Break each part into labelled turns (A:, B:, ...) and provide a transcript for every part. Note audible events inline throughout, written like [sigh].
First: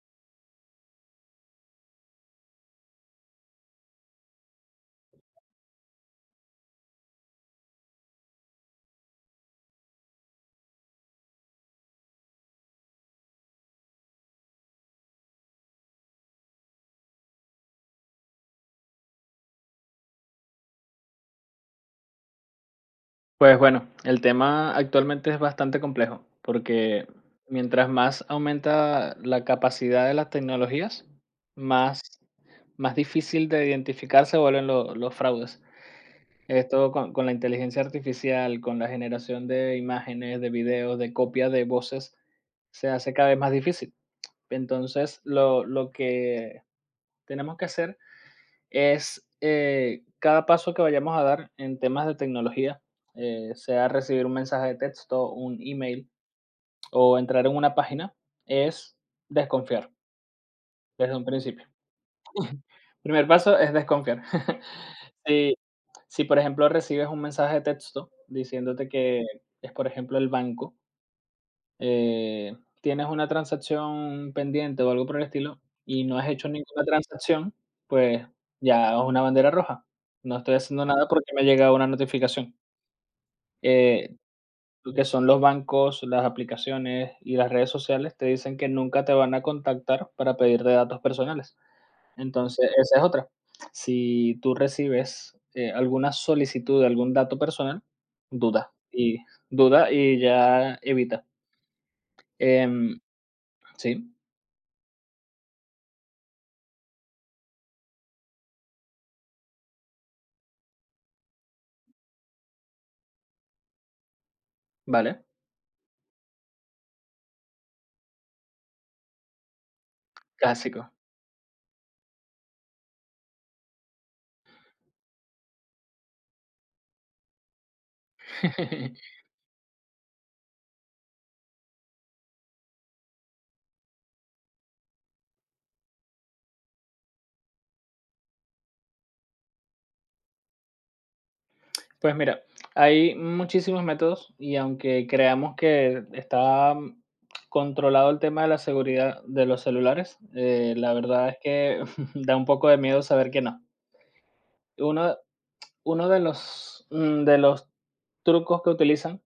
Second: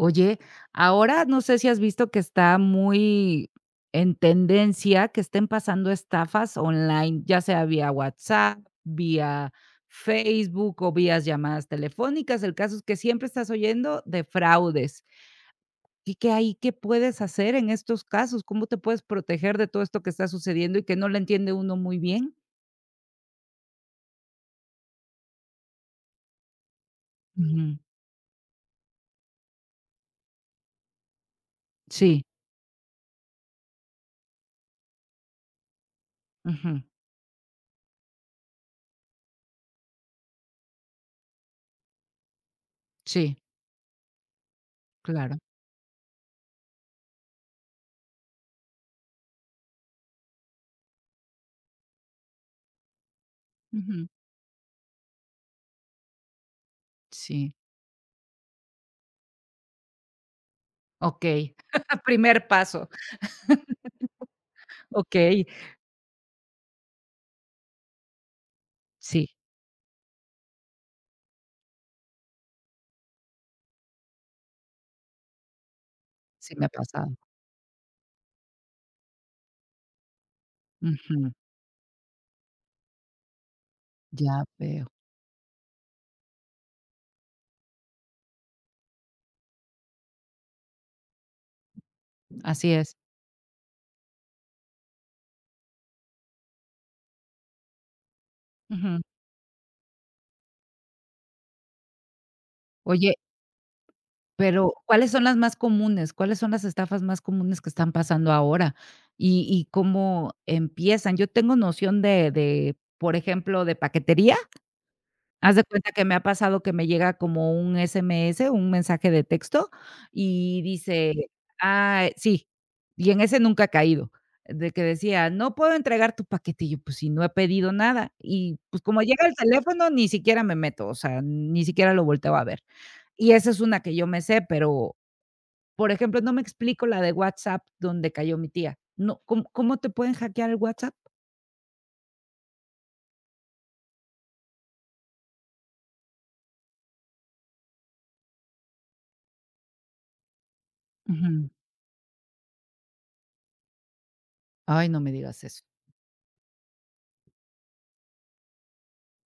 A: Oye, ahora no sé si has visto que está muy en tendencia que estén pasando estafas online, ya sea vía WhatsApp, vía Facebook o vía llamadas telefónicas. El caso es que siempre estás oyendo de fraudes. ¿Y qué hay? ¿Qué puedes hacer en estos casos? ¿Cómo te puedes proteger de todo esto que está sucediendo y que no lo entiende uno muy bien?
B: Pues bueno, el tema actualmente es bastante complejo, porque
A: Ujú.
B: mientras más aumenta la capacidad de las tecnologías, más,
A: Sí,
B: más difícil de identificar se vuelven los fraudes.
A: ujú,
B: Esto con la inteligencia artificial, con la generación de imágenes, de videos, de copias de voces, se hace cada
A: sí,
B: vez más difícil. Entonces,
A: claro.
B: lo que tenemos que hacer es cada paso que vayamos a dar en temas de tecnología, sea
A: Ujú,
B: recibir un mensaje de texto, un email o entrar
A: sí,
B: en una página, es desconfiar desde
A: ok.
B: un principio.
A: [laughs] Primer paso,
B: Primer paso es desconfiar. [laughs]
A: ok,
B: Si, si, por ejemplo, recibes un mensaje de texto diciéndote que
A: sí.
B: es, por ejemplo, el banco, tienes una transacción pendiente o algo por el estilo y no has hecho
A: Sí me ha
B: ninguna
A: pasado.
B: transacción, pues ya es una bandera roja. No estoy haciendo nada
A: Ujú,
B: porque me ha llegado una notificación. Eh,
A: ya veo.
B: lo que son los bancos, las aplicaciones y las redes sociales te dicen que nunca te van a contactar para pedirte datos personales. Entonces,
A: Así es.
B: esa es otra. Si tú recibes alguna solicitud de algún dato personal, duda
A: Ujú.
B: y duda y ya evita. Em,
A: Oye,
B: sí.
A: pero ¿cuáles son las más comunes? ¿Cuáles son las estafas más comunes que están pasando ahora? ¿Y cómo empiezan? Yo tengo noción de por ejemplo, de paquetería.
B: Vale,
A: Haz de cuenta que me ha pasado que me llega como un SMS, un mensaje de texto, y
B: clásico.
A: dice ah, sí, y en ese nunca ha caído, de que decía: "No puedo entregar tu paquete", y yo: "Pues si no he pedido nada", y pues como
B: [laughs]
A: llega el teléfono, ni siquiera me meto, o sea, ni siquiera lo volteo a ver. Y esa es una que yo me sé, pero, por ejemplo, no me explico la de WhatsApp donde cayó mi tía. No, ¿cómo te pueden hackear el WhatsApp?
B: Pues mira, hay muchísimos métodos y aunque creamos que está controlado el tema de la seguridad de los celulares, la verdad es
A: Ujú.
B: que [laughs] da un poco de miedo saber que no.
A: Ay, no me
B: Uno,
A: digas eso.
B: uno de los trucos que utilizan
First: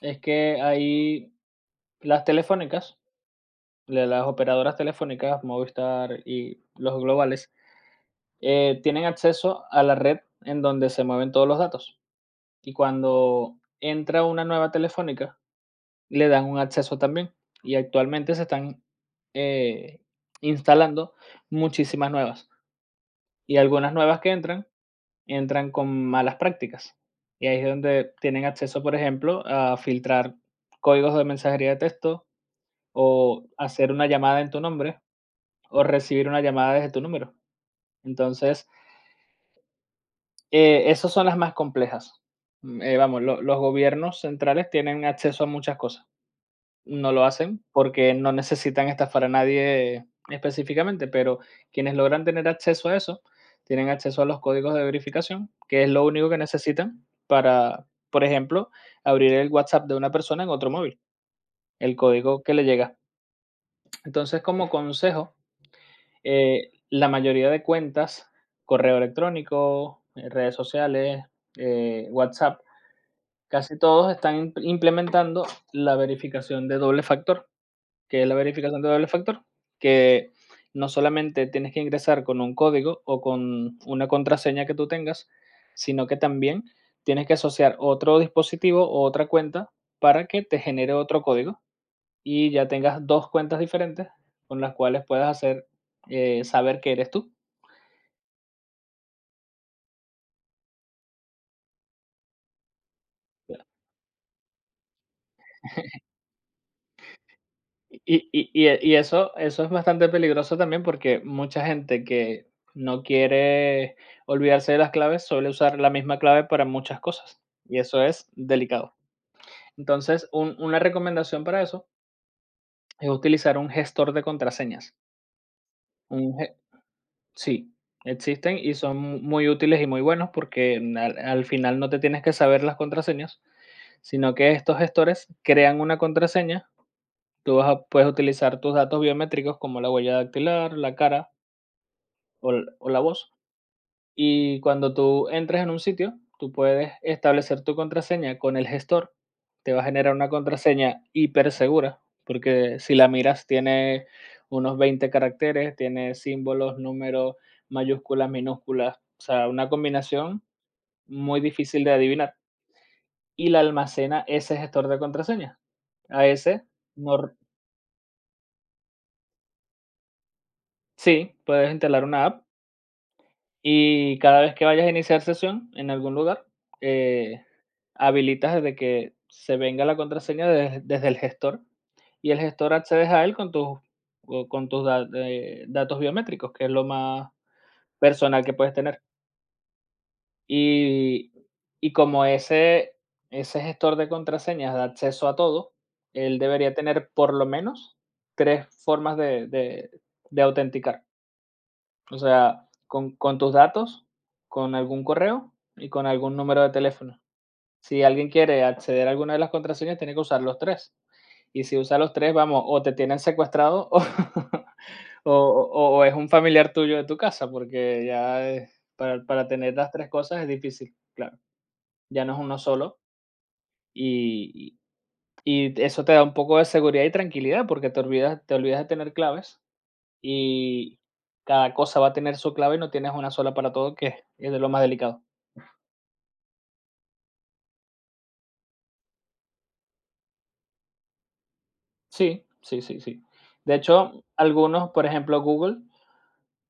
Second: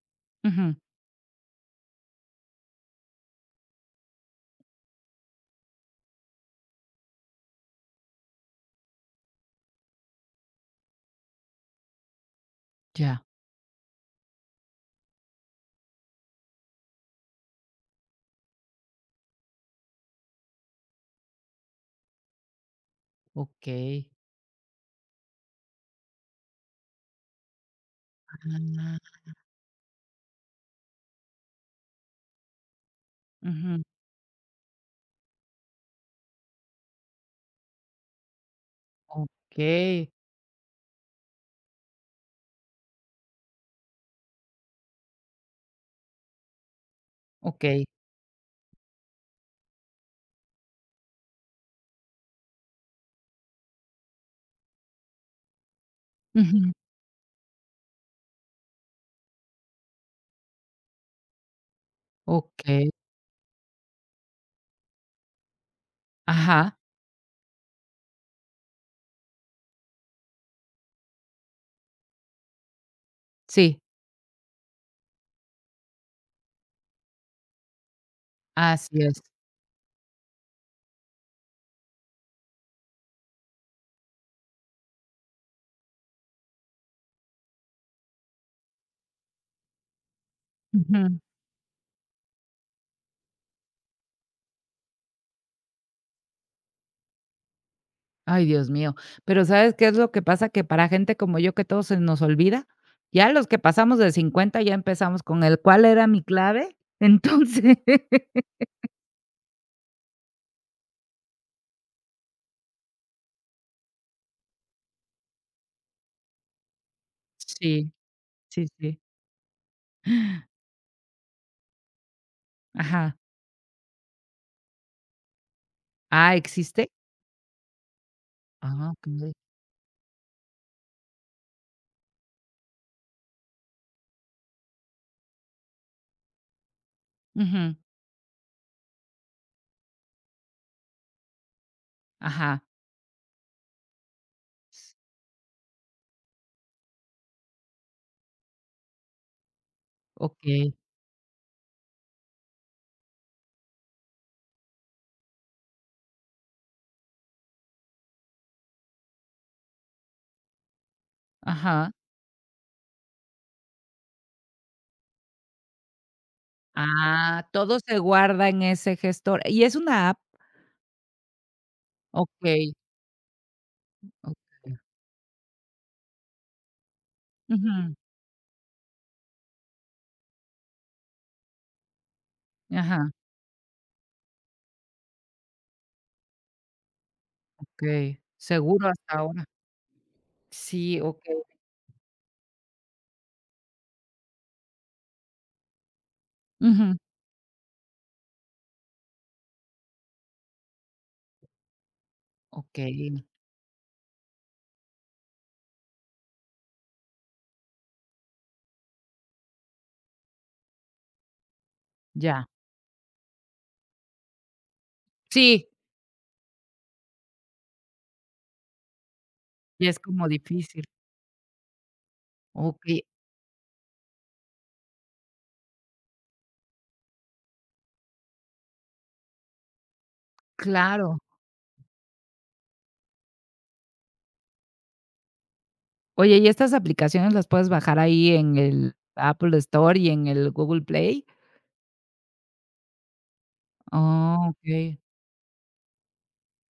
B: es que
A: Ujú.
B: hay las telefónicas, las operadoras telefónicas, Movistar y los globales, tienen acceso a la red en donde se mueven todos los datos. Y
A: Ya,
B: cuando entra una nueva telefónica, le dan un acceso también. Y actualmente se están, eh, instalando muchísimas nuevas. Y algunas
A: okey.
B: nuevas que entran con malas prácticas. Y ahí es donde tienen acceso, por
A: Ah.
B: ejemplo, a filtrar códigos de mensajería de texto, o
A: Ujú,
B: hacer una llamada en tu nombre, o recibir una llamada desde tu número. Entonces,
A: okey,
B: esas son las más complejas. Vamos, lo los gobiernos centrales tienen acceso a muchas cosas. No lo hacen
A: okey.
B: porque no necesitan estafar a nadie específicamente, pero quienes logran tener acceso a eso, tienen acceso a los códigos de verificación, que es lo único que
A: Ujú,
B: necesitan para, por ejemplo, abrir el WhatsApp de una persona en otro móvil, el código que le
A: okey.
B: llega. Entonces, como consejo,
A: Ajá,
B: la mayoría de cuentas, correo electrónico, redes sociales, WhatsApp, casi
A: sí,
B: todos están implementando la verificación de doble factor. Que es la verificación de
A: así
B: doble
A: es.
B: factor, que no solamente tienes que ingresar con un código o con una contraseña que tú tengas, sino que también tienes que asociar otro dispositivo o otra cuenta para que te genere
A: Ujú.
B: otro código y ya tengas dos cuentas diferentes con las cuales puedas hacer, saber que eres tú.
A: Ay, Dios mío. Pero ¿sabes qué es lo que pasa? Que para gente como yo, que todo se nos olvida, ya los que pasamos de 50 ya empezamos con el ¿cuál era mi clave? Entonces
B: Y
A: [laughs]
B: y y eh, y eso es bastante peligroso también, porque mucha gente que no quiere olvidarse de las claves, suele usar la misma clave para muchas cosas, y
A: Sí,
B: eso es
A: sí,
B: delicado.
A: sí.
B: Entonces, un una recomendación para eso es
A: Ajá.
B: utilizar un gestor de contraseñas.
A: Ah,
B: Un ge
A: ¿existe?
B: Sí, existen y
A: Ah,
B: son mu
A: okey.
B: muy útiles y muy buenos, porque al final no te tienes que saber las contraseñas, sino que estos gestores crean una contraseña. Tú vas
A: Ujú,
B: a puedes utilizar tus datos biométricos como la huella dactilar, la cara, o l
A: ajá.
B: o la voz. Y cuando tú entres en un sitio, tú puedes establecer tu contraseña con el gestor. Te va a generar una
A: Okey,
B: contraseña hipersegura, porque si la miras tiene unos 20 caracteres, tiene símbolos, números, mayúsculas, minúsculas, o sea, una combinación muy difícil
A: ajá.
B: de adivinar, y la almacena ese gestor de contraseña. A ese, nor
A: Ah, todo se guarda en ese gestor. ¿Y es una app?
B: Sí, puedes instalar una app.
A: Okey.
B: Y cada vez que
A: Okey.
B: vayas a iniciar sesión en algún lugar, eh,
A: Ujú.
B: habilitas desde que se venga la contraseña desde el gestor, y el gestor accedes
A: Ajá,
B: a él con tus, o con tus da datos biométricos, que es lo más
A: okey.
B: personal que puedes
A: Seguro
B: tener.
A: hasta ahora. Sí,
B: Y
A: okey.
B: y como ese gestor de contraseñas da acceso a todo, él debería
A: Ujú.
B: tener por lo menos 3 formas de autenticar. O sea,
A: Okey,
B: con tus datos, con algún correo y con algún número de teléfono. Si alguien quiere acceder a alguna de las contraseñas, tiene que usar los tres. Y si usa los tres,
A: ya.
B: vamos, o te tienen secuestrado [laughs] o,
A: Sí,
B: o es un familiar tuyo de tu casa, porque ya es- para tener
A: y
B: las
A: es
B: tres
A: como
B: cosas es
A: difícil.
B: difícil, claro. Ya no es uno solo
A: Okey,
B: y, y eso te da un poco de seguridad y tranquilidad porque te olvidas de tener claves y
A: claro.
B: cada cosa va a tener su clave y no tienes una sola para todo, que es de lo más delicado.
A: Oye, ¿y estas aplicaciones las puedes bajar ahí en el Apple Store y en el Google Play?
B: Sí, sí, sí, sí. De hecho,
A: Ah,
B: algunos,
A: okey.
B: por ejemplo, Google,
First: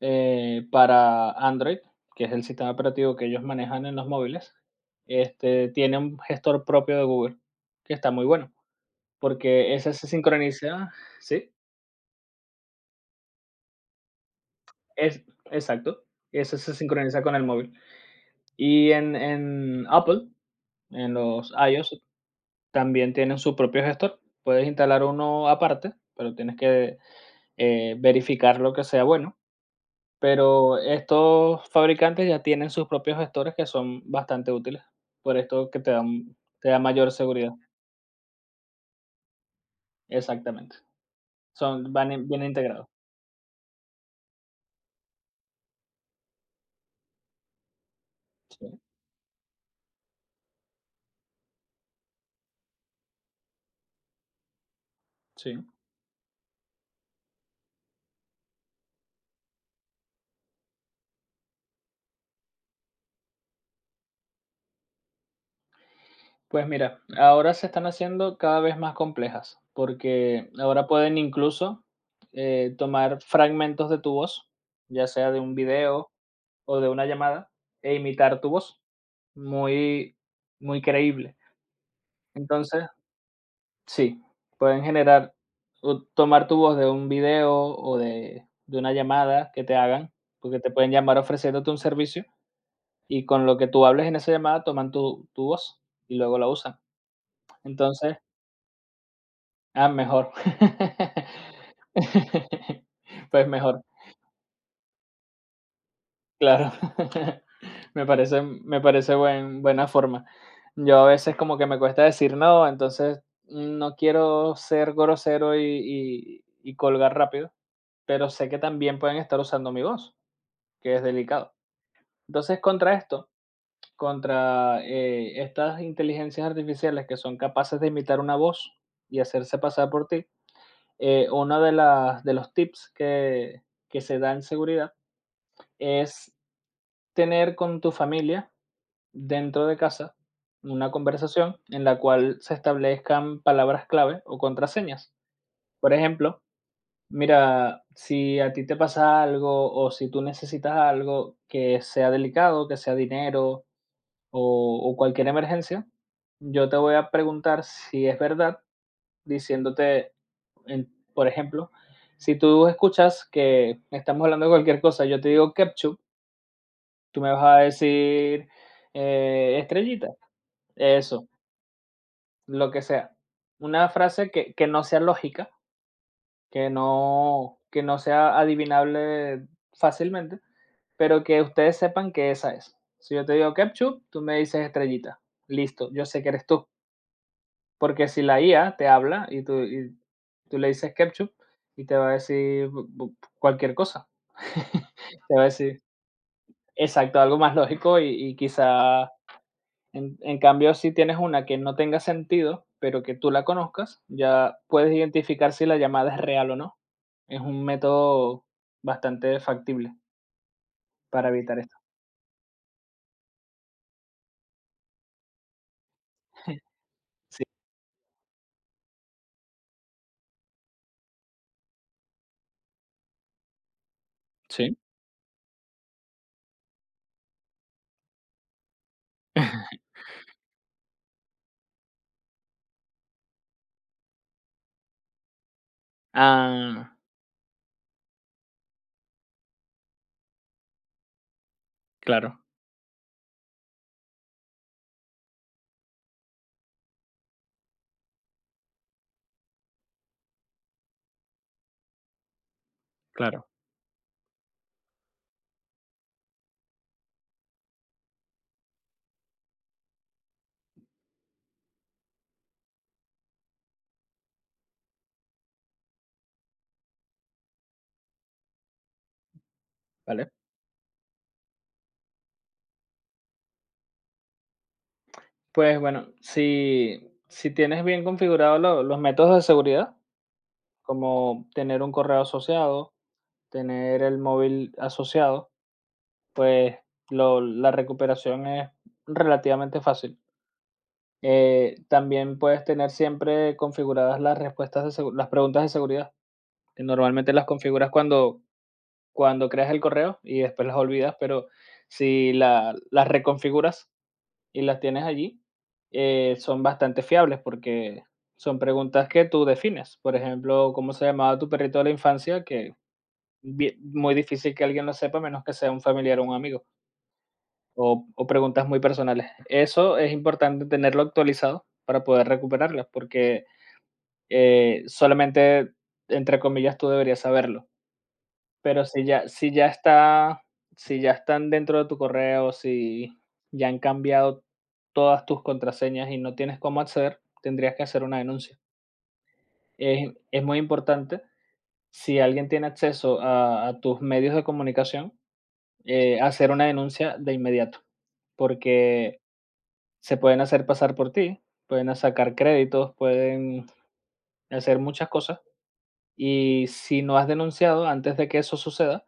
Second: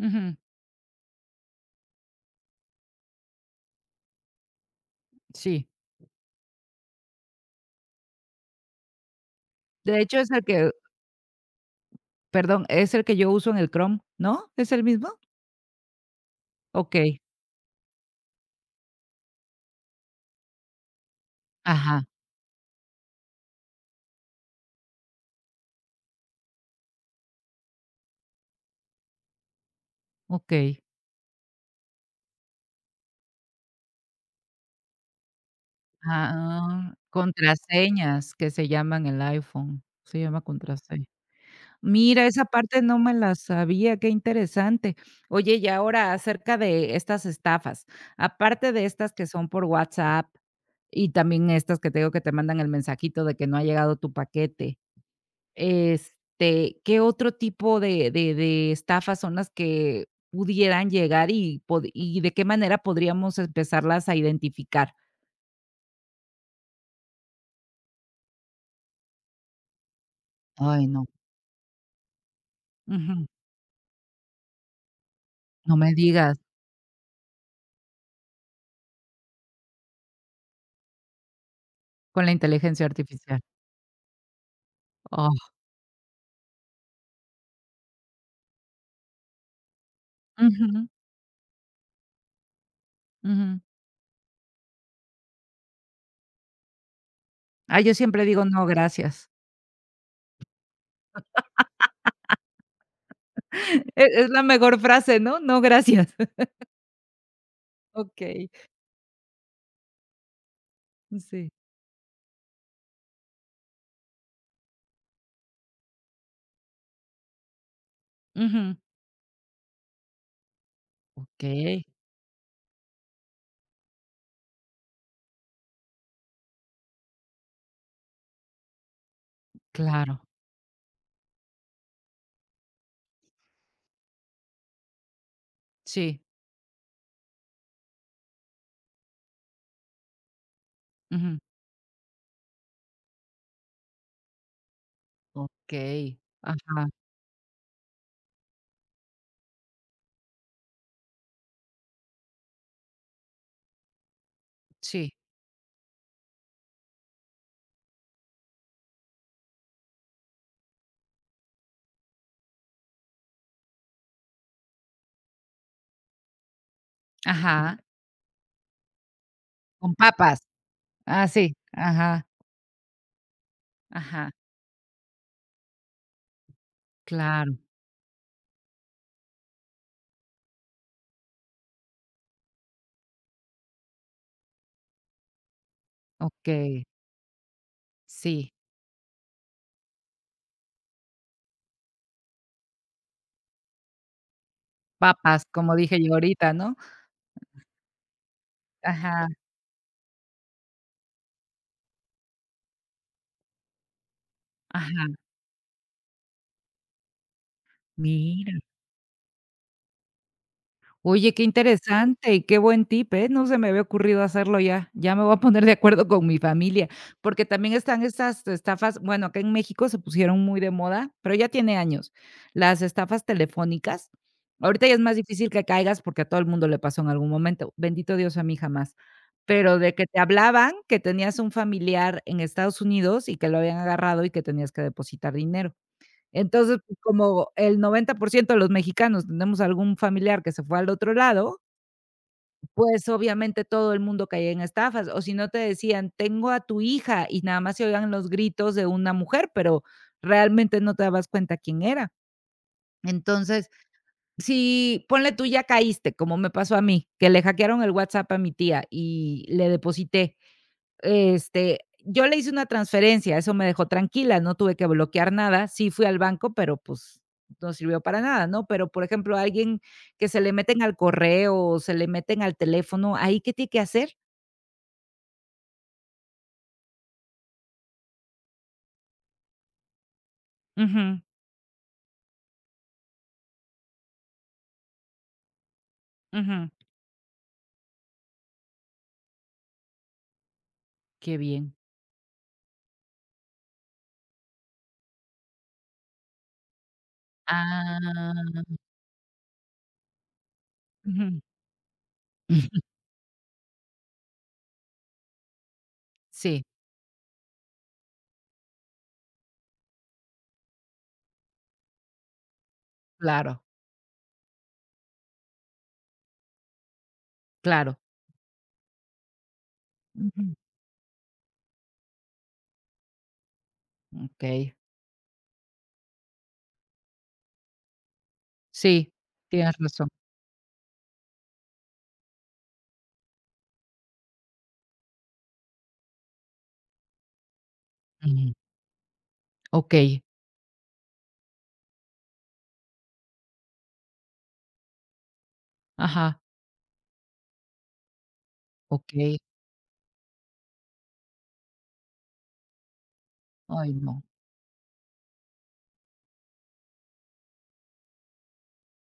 A: Ujú.
B: para Android, que es el sistema operativo que ellos manejan en los móviles,
A: Sí.
B: este, tiene un gestor propio de Google, que está muy bueno, porque ese
A: De
B: se
A: hecho, es el que
B: sincroniza, sí,
A: perdón, es el que yo uso en el Chrome, ¿no? ¿Es el mismo?
B: es exacto, ese se
A: Okey.
B: sincroniza con el móvil. Y en Apple, en los iOS,
A: Ajá,
B: también tienen su propio gestor. Puedes instalar uno aparte, pero tienes que, verificar lo que sea bueno. Pero
A: okey.
B: estos fabricantes ya tienen sus propios gestores que son bastante útiles, por esto que te da
A: Ah,
B: mayor seguridad.
A: contraseñas que se llaman el iPhone, se llama
B: Exactamente.
A: contraseña.
B: Son van
A: Mira,
B: in
A: esa
B: vienen
A: parte
B: integrados.
A: no me la sabía, qué interesante. Oye, y ahora acerca de estas estafas, aparte
B: Sí,
A: de estas que son por WhatsApp y también estas que te digo que te mandan el mensajito de que no ha llegado tu paquete,
B: sí.
A: este, ¿qué otro tipo de estafas son las que pudieran llegar y de qué manera podríamos empezarlas a identificar?
B: Pues mira, ahora se están haciendo cada vez más complejas, porque
A: Ay,
B: ahora
A: no.
B: pueden incluso, tomar fragmentos de tu voz, ya sea de un
A: No me
B: video
A: digas,
B: o de una llamada e imitar tu voz, muy, muy creíble.
A: con la
B: Entonces,
A: inteligencia artificial.
B: sí, pueden generar
A: Oh,
B: o tomar tu voz de un video o de una llamada que te hagan, porque
A: ujú,
B: te pueden llamar ofreciéndote un servicio y con lo
A: ujú.
B: que tú hables en esa llamada toman tu, tu voz y luego la usan.
A: Ah, yo
B: Entonces,
A: siempre digo: "No, gracias".
B: ah, mejor. [laughs] Pues mejor.
A: [laughs] Es la mejor frase, ¿no? "No, gracias". [laughs]
B: Claro. [laughs] me parece
A: Okey,
B: me parece buena forma. Yo a veces
A: sí.
B: como que me cuesta decir no, entonces no quiero ser grosero y colgar rápido, pero sé que
A: Ujú.
B: también pueden estar usando mi voz, que es delicado.
A: Okey,
B: Entonces, contra esto, estas inteligencias artificiales que son capaces de imitar una voz y hacerse pasar por
A: claro.
B: ti, uno de los tips que se da en seguridad
A: Sí,
B: es tener con tu familia dentro de casa una
A: ujú.
B: conversación en la cual se establezcan palabras clave o contraseñas. Por
A: Okey,
B: ejemplo,
A: ajá,
B: mira, si a ti te pasa algo o si tú necesitas algo que sea delicado, que sea dinero o
A: sí,
B: cualquier emergencia, yo te voy a preguntar si es verdad, diciéndote, por ejemplo, si tú escuchas que estamos hablando de cualquier cosa, yo te digo ketchup, tú me vas a
A: ajá,
B: decir,
A: con
B: estrellita.
A: papas. Ah,
B: Eso.
A: sí, ajá,
B: Lo que sea. Una
A: ajá,
B: frase que no sea lógica,
A: claro,
B: que no sea adivinable fácilmente, pero que ustedes sepan que esa es. Si yo te digo ketchup, tú me dices estrellita. Listo, yo sé que eres tú.
A: okey,
B: Porque si la
A: sí,
B: IA te habla y tú le dices ketchup y te va a decir cualquier cosa. [laughs] Te va
A: papas,
B: a
A: como
B: decir,
A: dije yo ahorita, ¿no?
B: exacto, algo más lógico y, quizá.
A: Ajá,
B: En cambio, si tienes una que no tenga sentido, pero que tú la conozcas, ya puedes
A: ajá.
B: identificar si la llamada es real o no. Es un método
A: Mira.
B: bastante factible para
A: Oye, qué
B: evitar esto.
A: interesante y qué buen tip, ¿eh? No se me había ocurrido hacerlo ya. Ya me voy a poner de acuerdo con mi familia,
B: Sí,
A: porque también están estas estafas, bueno, acá en México se pusieron muy de moda, pero ya tiene años, las estafas telefónicas.
B: sí.
A: Ahorita ya es más difícil que caigas porque a todo el mundo le pasó en algún momento, bendito Dios, a mí jamás. Pero
B: [laughs]
A: de que te hablaban que tenías un familiar en Estados Unidos y que lo habían agarrado y que tenías que depositar dinero. Entonces,
B: Ah,
A: pues, como el 90% de los mexicanos tenemos algún familiar que se fue al otro lado,
B: claro,
A: pues obviamente todo el mundo caía en estafas, o si no te decían: "Tengo a tu hija", y nada más se oían los gritos de una mujer, pero realmente no te dabas cuenta quién era.
B: claro,
A: Entonces, si ponle tú ya caíste, como me pasó a mí, que le hackearon el WhatsApp a mi tía y le deposité este, yo le hice una transferencia, eso me dejó tranquila, no tuve que bloquear nada. Sí fui al banco, pero pues no sirvió para nada, ¿no? Pero, por ejemplo, alguien que
B: vale.
A: se le meten al correo o se le meten al teléfono, ¿ahí qué tiene que hacer?
B: Pues bueno, si tienes bien configurados los métodos de seguridad,
A: Ujú,
B: como tener un correo asociado, tener el móvil asociado,
A: ujú.
B: pues lo- la recuperación es relativamente fácil.
A: Qué bien.
B: También puedes tener siempre configuradas las respuestas de segu las preguntas de seguridad, que normalmente las configuras cuando
A: Ah.
B: cuando creas el correo y después las olvidas,
A: Ujú.
B: pero si la
A: [laughs]
B: las reconfiguras y las tienes allí, son
A: Sí,
B: bastante fiables porque son preguntas que tú defines. Por ejemplo, ¿cómo se llamaba tu perrito de la infancia? Que
A: claro,
B: bie muy difícil que alguien lo sepa, a menos que sea un familiar o un amigo,
A: claro.
B: o preguntas muy personales. Eso es
A: Ujú.
B: importante tenerlo actualizado para poder recuperarlas, porque,
A: Okey.
B: Solamente, entre comillas, tú deberías saberlo. Pero si
A: Sí,
B: ya si ya
A: tienes razón.
B: está si ya están dentro de tu correo, si ya han cambiado todas tus contraseñas y no tienes cómo acceder, tendrías que hacer una
A: Ujú.
B: denuncia.
A: Okey.
B: Es muy importante, si alguien tiene acceso a tus medios de comunicación,
A: Ajá.
B: hacer una denuncia de inmediato, porque
A: Okey.
B: se pueden hacer pasar por ti, pueden sacar créditos, pueden
A: Ay, no.
B: hacer muchas cosas y si no has denunciado antes de que eso suceda,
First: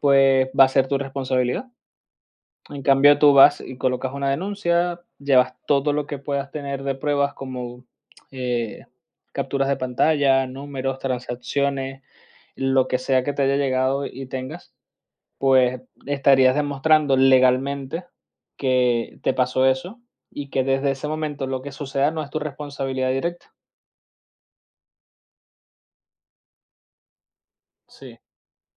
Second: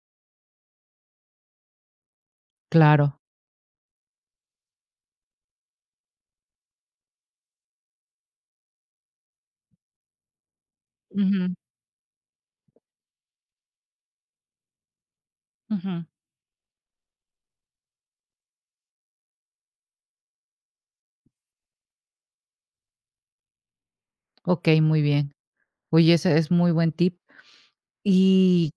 B: pues va a ser tu responsabilidad. En cambio,
A: Claro.
B: tú vas y colocas una denuncia, llevas todo lo que puedas tener de pruebas como, eh, capturas de pantalla, números,
A: Ujú,
B: transacciones, lo que sea que te haya llegado y tengas, pues
A: ujú.
B: estarías demostrando legalmente que te pasó eso y que desde ese momento lo que suceda no es tu responsabilidad directa.
A: Okey, muy bien. Oye, ese es muy buen tip.
B: Sí,
A: ¿Y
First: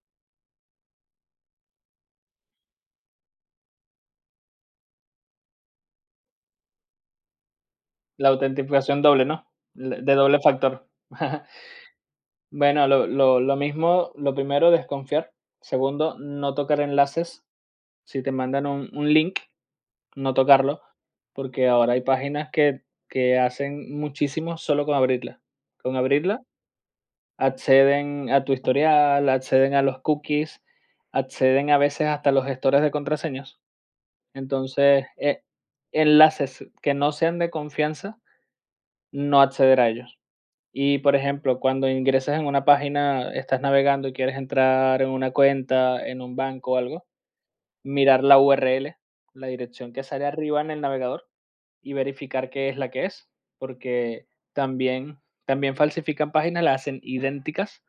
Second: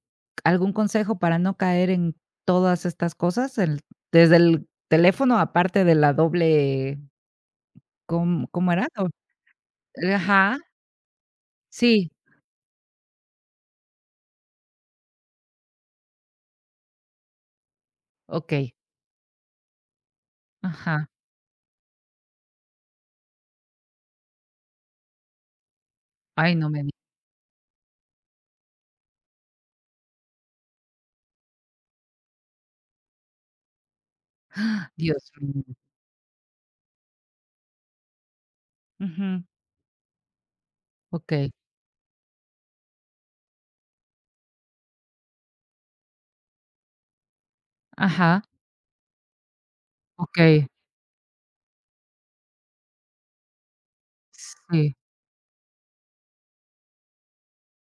A: algún consejo para no caer en todas estas cosas? El desde el teléfono, aparte de la doble,
B: la
A: ¿cómo era?
B: autentificación
A: Do
B: doble, ¿no? De doble
A: Ajá,
B: factor. [laughs]
A: sí,
B: Bueno, lo mismo, lo primero, desconfiar. Segundo, no tocar enlaces. Si te mandan
A: okey,
B: un link, no tocarlo,
A: ajá.
B: porque ahora hay páginas que hacen muchísimo solo con abrirla. Con abrirla,
A: Ay, no me digas,
B: acceden a tu historial, acceden a los cookies, acceden a veces hasta los gestores de contraseñas. Entonces,
A: Dios mío.
B: enlaces que no sean de confianza, no
A: Ujú,
B: acceder a ellos. Y, por
A: okey,
B: ejemplo, cuando ingresas en una página, estás navegando y quieres entrar en una cuenta, en un banco o algo, mirar la
A: ajá,
B: URL, la dirección que sale arriba
A: okey,
B: en el navegador y verificar qué es la que es, porque
A: sí,
B: también también falsifican páginas, las hacen idénticas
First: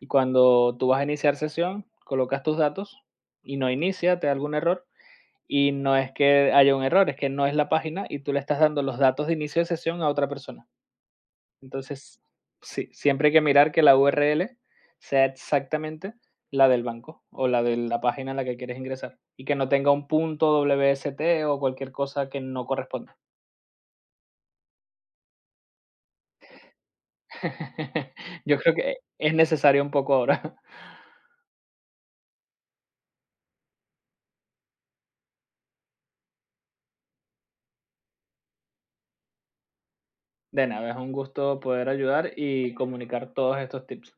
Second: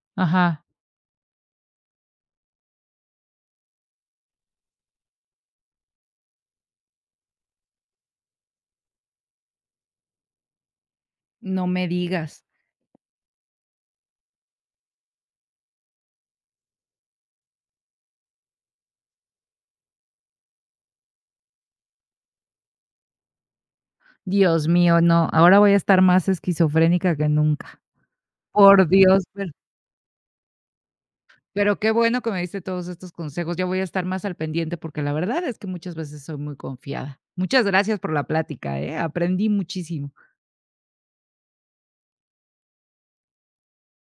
B: y
A: ajá.
B: cuando tú vas a iniciar sesión, colocas tus datos y no inicia, te da algún error y no es que haya un error, es que no es la página y tú le estás dando los datos de inicio de sesión a otra persona.
A: No me
B: Entonces,
A: digas.
B: sí, siempre hay que mirar que la URL sea exactamente la del banco o la de la página a la que quieres ingresar y que no tenga un punto WST o cualquier cosa que no corresponda.
A: Dios mío, no, ahora voy a estar más esquizofrénica que nunca.
B: [laughs] Yo creo
A: Por
B: que
A: Dios,
B: es necesario un poco ahora.
A: pero qué bueno que me diste todos estos consejos. Ya voy a estar más al pendiente porque la verdad es que muchas veces soy muy confiada. Muchas gracias por la plática, ¿eh? Aprendí muchísimo.
B: De nada, es un gusto poder ayudar y comunicar todos estos tips.